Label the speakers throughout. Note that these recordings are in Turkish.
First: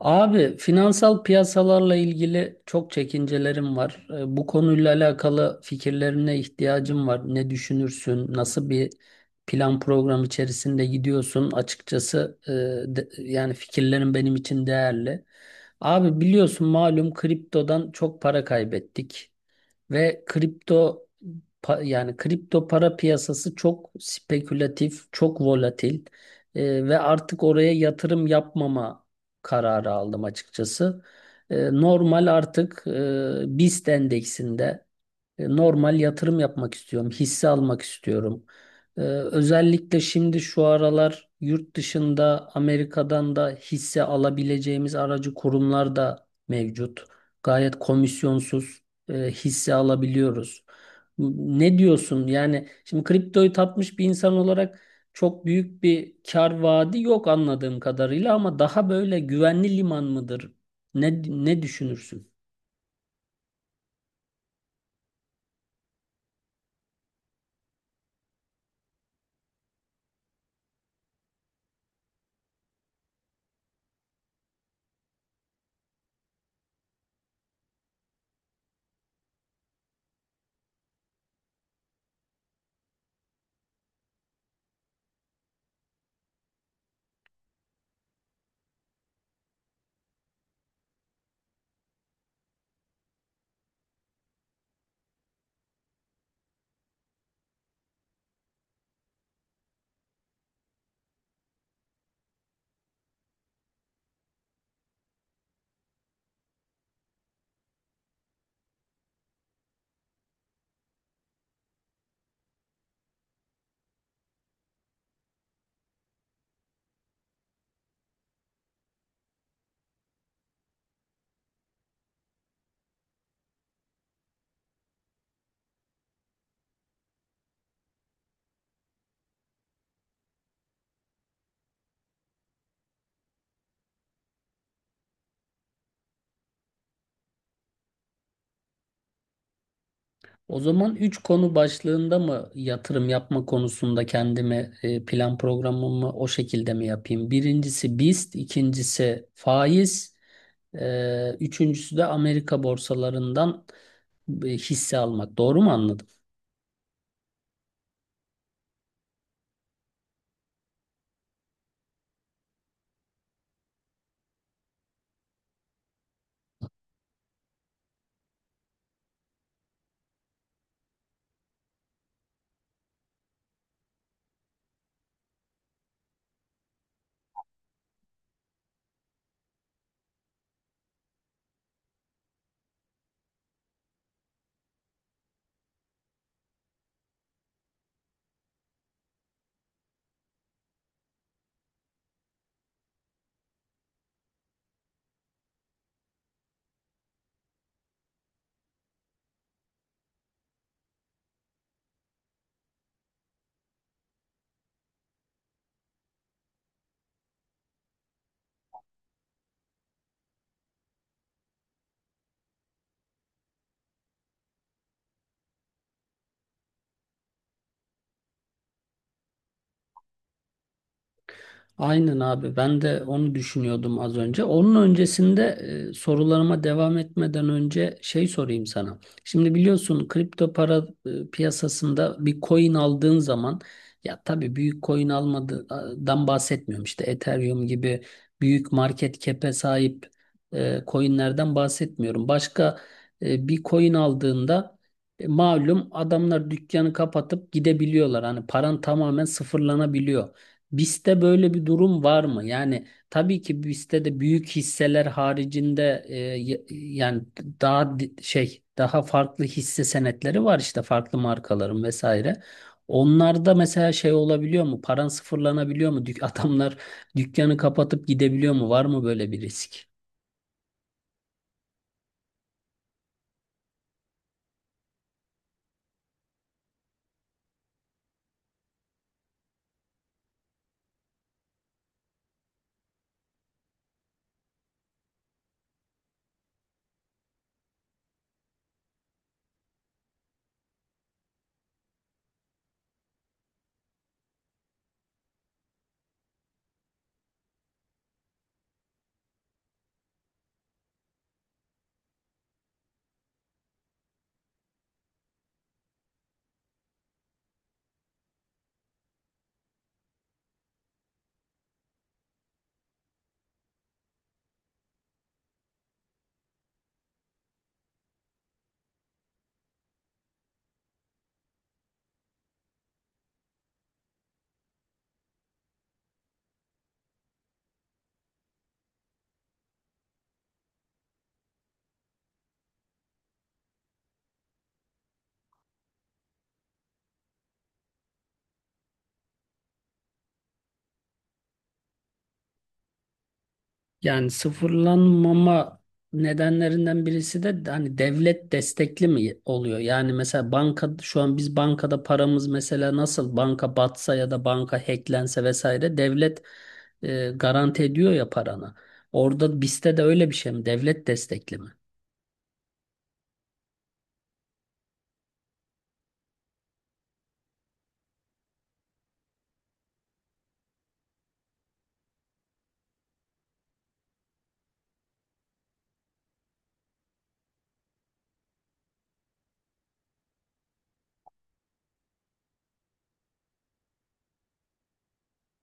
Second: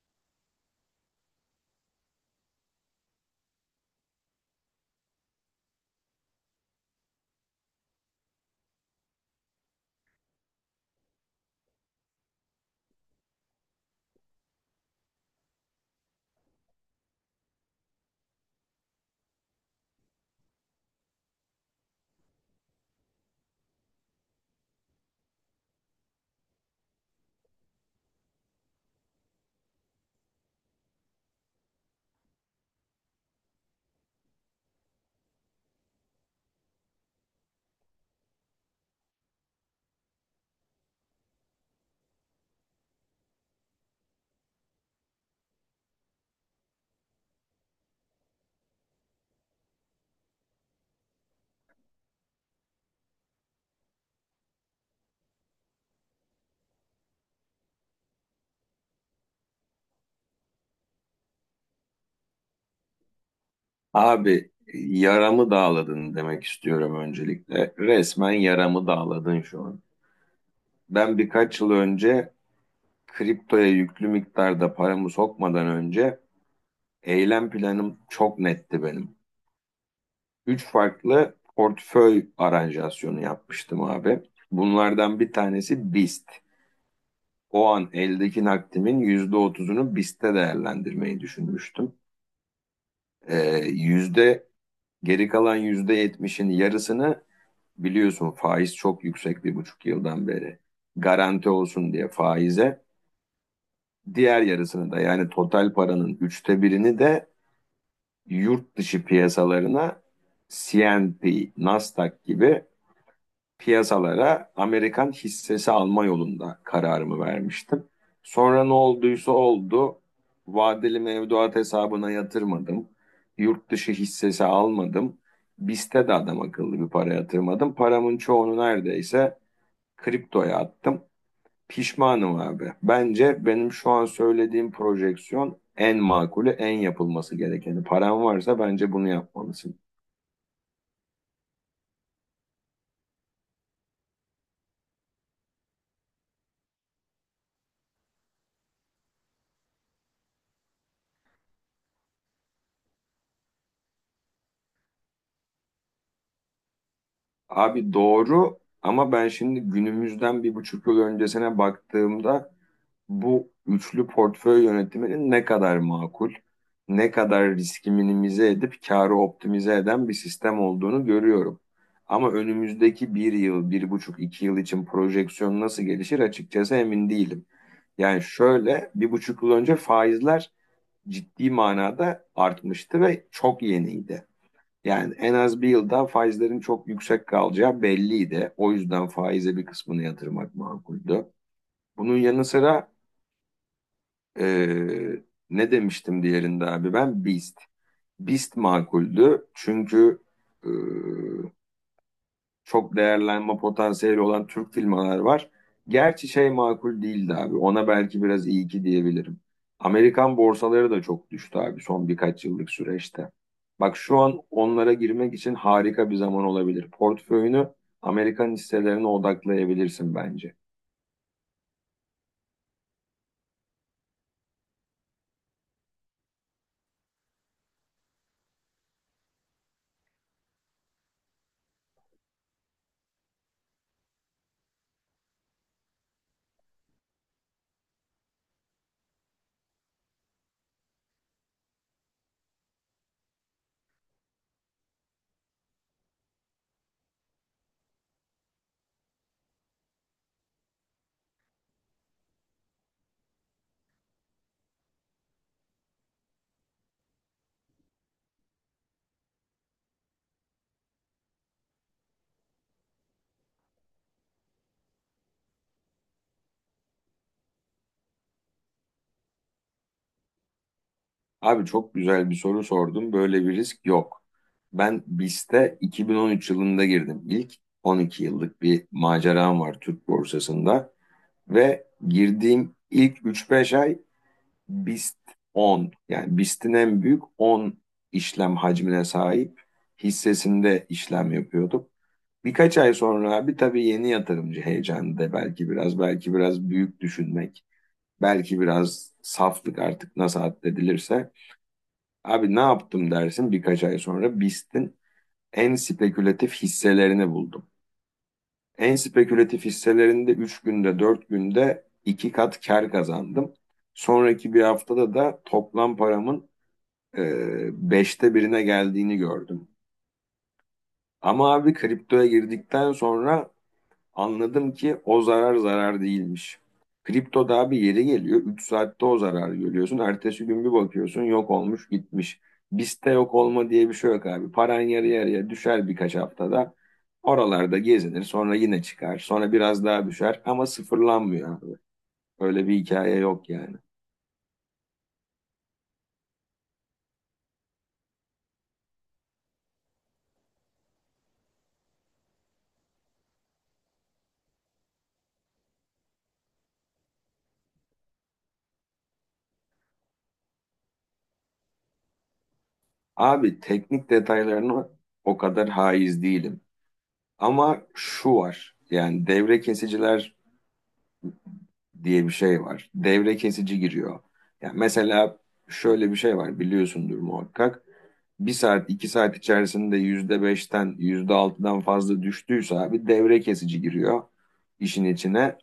Speaker 1: Abi finansal piyasalarla ilgili çok çekincelerim var. Bu konuyla alakalı fikirlerine ihtiyacım var. Ne düşünürsün? Nasıl bir plan program içerisinde gidiyorsun? Açıkçası yani fikirlerin benim için değerli. Abi biliyorsun malum kriptodan çok para kaybettik. Ve kripto yani kripto para piyasası çok spekülatif, çok volatil. Ve artık oraya yatırım yapmama kararı aldım açıkçası. Normal artık BIST endeksinde normal yatırım yapmak istiyorum, hisse almak istiyorum. Özellikle şimdi şu aralar yurt dışında Amerika'dan da hisse alabileceğimiz aracı kurumlar da mevcut. Gayet komisyonsuz hisse alabiliyoruz. Ne diyorsun? Yani şimdi kriptoyu tapmış bir insan olarak çok büyük bir kar vaadi yok anladığım kadarıyla ama daha böyle güvenli liman mıdır? Ne düşünürsün?
Speaker 2: Abi yaramı dağladın demek istiyorum öncelikle. Resmen yaramı dağladın şu an. Ben birkaç yıl önce kriptoya yüklü miktarda paramı sokmadan önce eylem planım çok netti benim. Üç farklı portföy aranjasyonu yapmıştım abi. Bunlardan bir tanesi BIST. O an eldeki nakdimin %30'unu BIST'te değerlendirmeyi düşünmüştüm. Ee, yüzde Geri kalan %70'in yarısını biliyorsun faiz çok yüksek bir buçuk yıldan beri. Garanti olsun diye faize diğer yarısını da yani total paranın üçte birini de yurt dışı piyasalarına CNP, Nasdaq gibi piyasalara Amerikan hissesi alma yolunda kararımı vermiştim. Sonra ne olduysa oldu. Vadeli mevduat hesabına yatırmadım. Yurt dışı hissesi almadım. BIST'e de adam akıllı bir para yatırmadım. Paramın çoğunu neredeyse kriptoya attım. Pişmanım abi. Bence benim şu an söylediğim projeksiyon en makulü, en yapılması gerekeni. Paran varsa bence bunu yapmalısın.
Speaker 1: O zaman 3 konu başlığında mı yatırım yapma konusunda kendime plan programımı o şekilde mi yapayım? Birincisi BIST, ikincisi faiz, üçüncüsü de Amerika borsalarından hisse almak. Doğru mu anladım?
Speaker 2: Abi doğru ama ben şimdi günümüzden bir buçuk yıl öncesine baktığımda bu üçlü portföy yönetiminin ne kadar makul, ne kadar riski minimize edip karı optimize eden bir sistem olduğunu görüyorum. Ama önümüzdeki bir yıl, bir buçuk, iki yıl için projeksiyon nasıl gelişir açıkçası emin değilim. Yani şöyle bir buçuk yıl önce faizler ciddi manada artmıştı ve çok yeniydi. Yani en az bir yıl daha faizlerin çok yüksek kalacağı belliydi. O yüzden faize bir kısmını yatırmak makuldü. Bunun yanı sıra eee, ne demiştim diğerinde abi ben BIST. BIST makuldü çünkü eee, çok değerlenme potansiyeli olan Türk filmleri var. Gerçi şey makul değildi abi. Ona belki biraz iyi ki diyebilirim. Amerikan borsaları da çok düştü abi son birkaç yıllık süreçte. Bak şu an onlara girmek için harika bir zaman olabilir. Portföyünü Amerikan hisselerine odaklayabilirsin bence.
Speaker 1: Aynen abi ben de onu düşünüyordum az önce. Onun öncesinde sorularıma devam etmeden önce şey sorayım sana. Şimdi biliyorsun kripto para piyasasında bir coin aldığın zaman ya tabii büyük coin almadan bahsetmiyorum. İşte Ethereum gibi büyük market cap'e sahip coinlerden bahsetmiyorum. Başka bir coin aldığında malum adamlar dükkanı kapatıp gidebiliyorlar. Hani paran tamamen sıfırlanabiliyor. BIST'te böyle bir durum var mı? Yani tabii ki BIST'te de büyük hisseler haricinde yani daha daha farklı hisse senetleri var işte farklı markaların vesaire. Onlarda mesela şey olabiliyor mu? Paran sıfırlanabiliyor mu? Dük adamlar dükkanı kapatıp gidebiliyor mu? Var mı böyle bir risk?
Speaker 2: Abi çok güzel bir soru sordum. Böyle bir risk yok. Ben BIST'e 2013 yılında girdim. İlk 12 yıllık bir maceram var Türk borsasında. Ve girdiğim ilk üç beş ay BIST 10, yani BIST'in en büyük 10 işlem hacmine sahip hissesinde işlem yapıyorduk. Birkaç ay sonra abi tabii yeni yatırımcı heyecanı da belki biraz büyük düşünmek, belki biraz saflık artık nasıl addedilirse, abi ne yaptım dersin, birkaç ay sonra BIST'in en spekülatif hisselerini buldum. En spekülatif hisselerinde 3 günde 4 günde 2 kat kar kazandım. Sonraki bir haftada da toplam paramın e, 5'te birine geldiğini gördüm. Ama abi kriptoya girdikten sonra anladım ki o zarar zarar değilmiş. Kripto daha bir yeri geliyor. 3 saatte o zararı görüyorsun. Ertesi gün bir bakıyorsun yok olmuş gitmiş. Bizde yok olma diye bir şey yok abi. Paran yarı yarıya düşer birkaç haftada. Oralarda gezinir sonra yine çıkar. Sonra biraz daha düşer ama sıfırlanmıyor abi. Öyle bir hikaye yok yani.
Speaker 1: Yani sıfırlanmama nedenlerinden birisi de hani devlet destekli mi oluyor? Yani mesela banka şu an biz bankada paramız mesela nasıl banka batsa ya da banka hacklense vesaire devlet garanti ediyor ya paranı. Orada bizde de öyle bir şey mi? Devlet destekli mi?
Speaker 2: Abi teknik detaylarına o kadar haiz değilim. Ama şu var, yani devre kesiciler diye bir şey var. Devre kesici giriyor. Yani mesela şöyle bir şey var biliyorsundur muhakkak. Bir saat iki saat içerisinde %5'ten yüzde altıdan fazla düştüyse abi devre kesici giriyor işin içine.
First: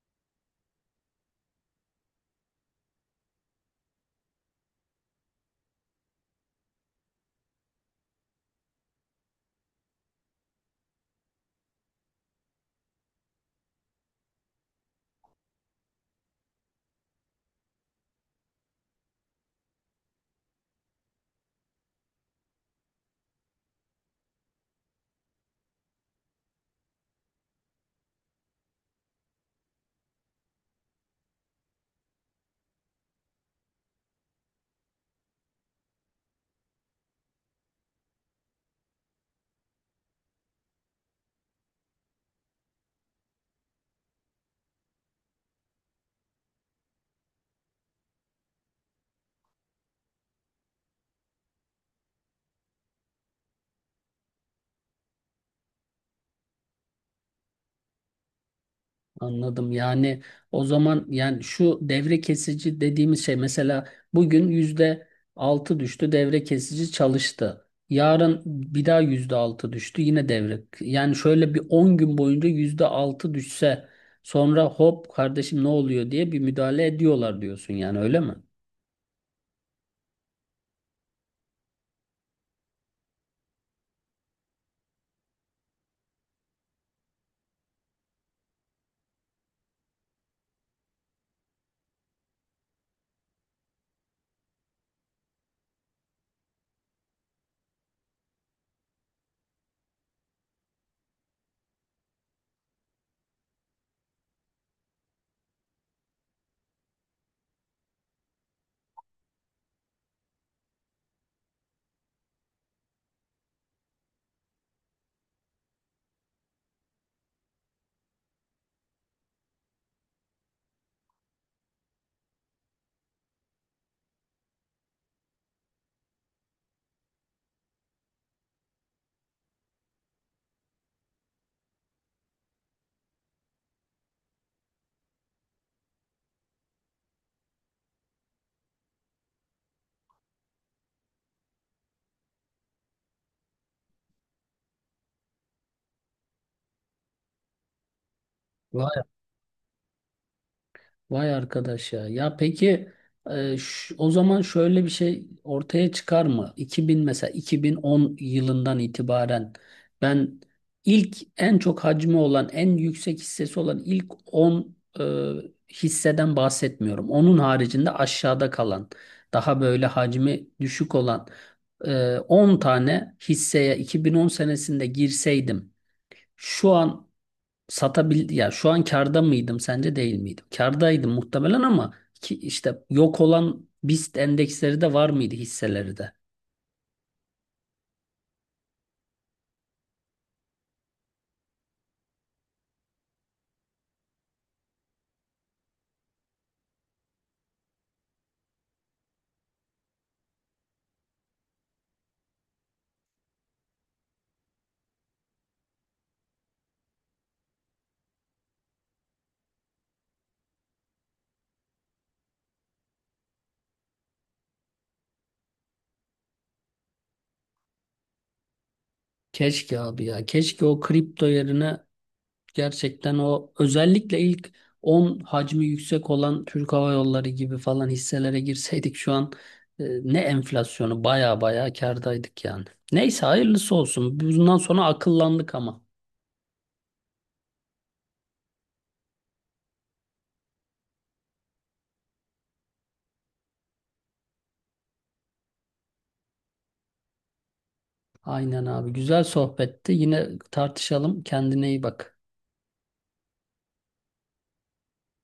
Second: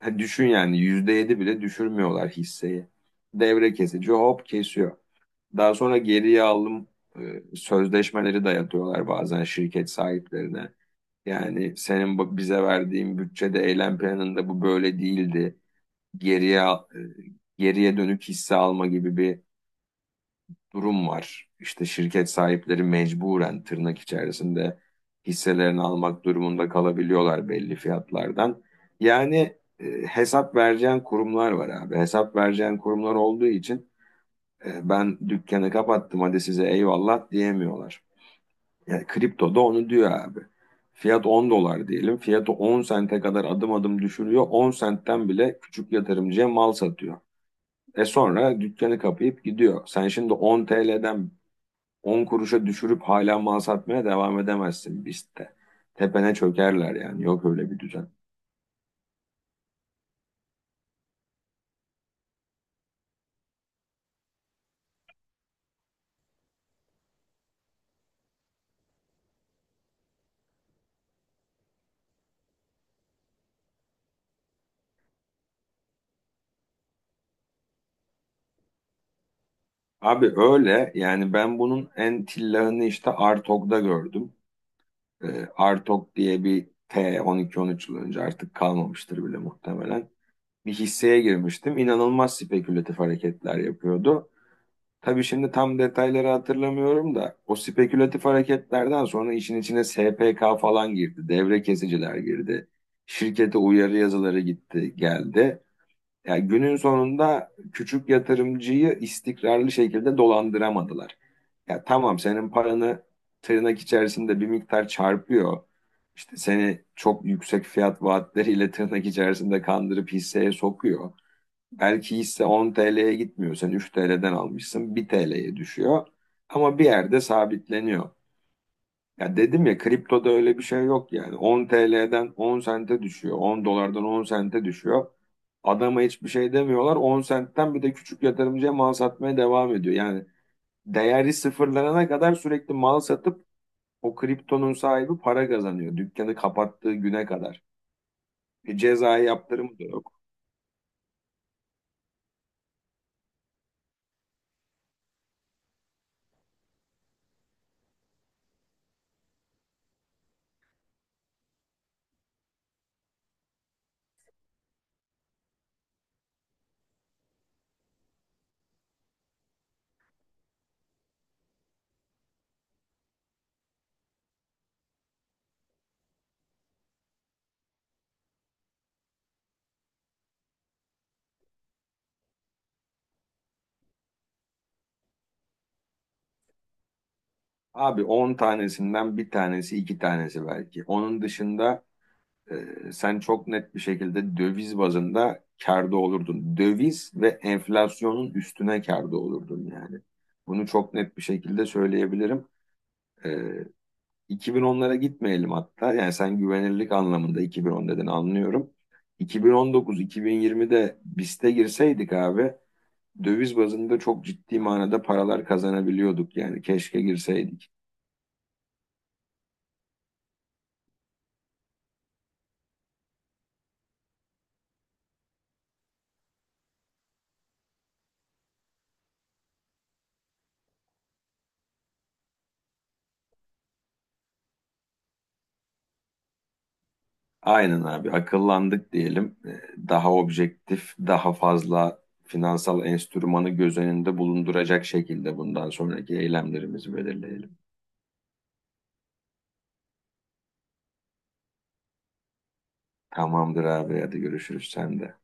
Speaker 2: Ha, düşün yani %7 bile düşürmüyorlar hisseyi. Devre kesici hop kesiyor. Daha sonra geriye alım sözleşmeleri dayatıyorlar bazen şirket sahiplerine. Yani senin bize verdiğin bütçede, eylem planında bu böyle değildi, geriye e, geriye dönük hisse alma gibi bir durum var. İşte şirket sahipleri mecburen tırnak içerisinde hisselerini almak durumunda kalabiliyorlar belli fiyatlardan. Yani hesap vereceğin kurumlar var abi. Hesap vereceğin kurumlar olduğu için ben dükkanı kapattım hadi size eyvallah diyemiyorlar. Yani kripto da onu diyor abi. Fiyat 10 dolar diyelim. Fiyatı 10 sente kadar adım adım düşürüyor. 10 sentten bile küçük yatırımcıya mal satıyor. Sonra dükkanı kapayıp gidiyor. Sen şimdi 10 TL'den 10 kuruşa düşürüp hala mal satmaya devam edemezsin biz de. Tepene çökerler, yani yok öyle bir düzen.
Speaker 1: Anladım. Yani o zaman yani şu devre kesici dediğimiz şey mesela bugün %6 düştü, devre kesici çalıştı. Yarın bir daha %6 düştü yine devre. Yani şöyle bir 10 gün boyunca %6 düşse sonra hop kardeşim ne oluyor diye bir müdahale ediyorlar diyorsun, yani öyle mi?
Speaker 2: Abi öyle yani, ben bunun en tillahını işte Artok'da gördüm. Artok diye bir T 12-13 yıl önce, artık kalmamıştır bile muhtemelen. Bir hisseye girmiştim. İnanılmaz spekülatif hareketler yapıyordu. Tabii şimdi tam detayları hatırlamıyorum da o spekülatif hareketlerden sonra işin içine SPK falan girdi, devre kesiciler girdi, şirkete uyarı yazıları gitti, geldi. Yani günün sonunda küçük yatırımcıyı istikrarlı şekilde dolandıramadılar. Ya tamam, senin paranı tırnak içerisinde bir miktar çarpıyor. İşte seni çok yüksek fiyat vaatleriyle tırnak içerisinde kandırıp hisseye sokuyor. Belki hisse 10 TL'ye gitmiyor. Sen 3 TL'den almışsın 1 TL'ye düşüyor. Ama bir yerde sabitleniyor. Ya dedim ya, kriptoda öyle bir şey yok yani. 10 TL'den 10 sente düşüyor. 10 dolardan 10 sente düşüyor. Adama hiçbir şey demiyorlar. 10 sentten bir de küçük yatırımcıya mal satmaya devam ediyor. Yani değeri sıfırlanana kadar sürekli mal satıp o kriptonun sahibi para kazanıyor. Dükkanı kapattığı güne kadar. Cezai yaptırımı da yok.
Speaker 1: Vay arkadaş ya. Ya peki o zaman şöyle bir şey ortaya çıkar mı? 2000, mesela 2010 yılından itibaren ben ilk en çok hacmi olan, en yüksek hissesi olan ilk 10 hisseden bahsetmiyorum. Onun haricinde aşağıda kalan daha böyle hacmi düşük olan 10 tane hisseye 2010 senesinde girseydim şu an satabildi ya şu an karda mıydım sence, değil miydim? Kardaydım muhtemelen ama ki işte yok olan BIST endeksleri de var mıydı, hisseleri de?
Speaker 2: Abi 10 tanesinden bir tanesi iki tanesi belki. Onun dışında sen çok net bir şekilde döviz bazında kârda olurdun. Döviz ve enflasyonun üstüne kârda olurdun yani. Bunu çok net bir şekilde söyleyebilirim. E, 2010'lara gitmeyelim hatta. Yani sen güvenirlik anlamında 2010 dedin, anlıyorum. 2019-2020'de BIST'e girseydik abi, döviz bazında çok ciddi manada paralar kazanabiliyorduk, yani keşke girseydik.
Speaker 1: Keşke abi ya, keşke o kripto yerine gerçekten o özellikle ilk 10 hacmi yüksek olan Türk Hava Yolları gibi falan hisselere girseydik, şu an e, ne enflasyonu, baya baya kârdaydık yani. Neyse, hayırlısı olsun. Bundan sonra akıllandık ama.
Speaker 2: Aynen abi, akıllandık diyelim. Daha objektif, daha fazla finansal enstrümanı göz önünde bulunduracak şekilde bundan sonraki eylemlerimizi belirleyelim.
Speaker 1: Aynen abi, güzel sohbetti. Yine tartışalım. Kendine iyi bak.
Speaker 2: Tamamdır abi, hadi görüşürüz sen de.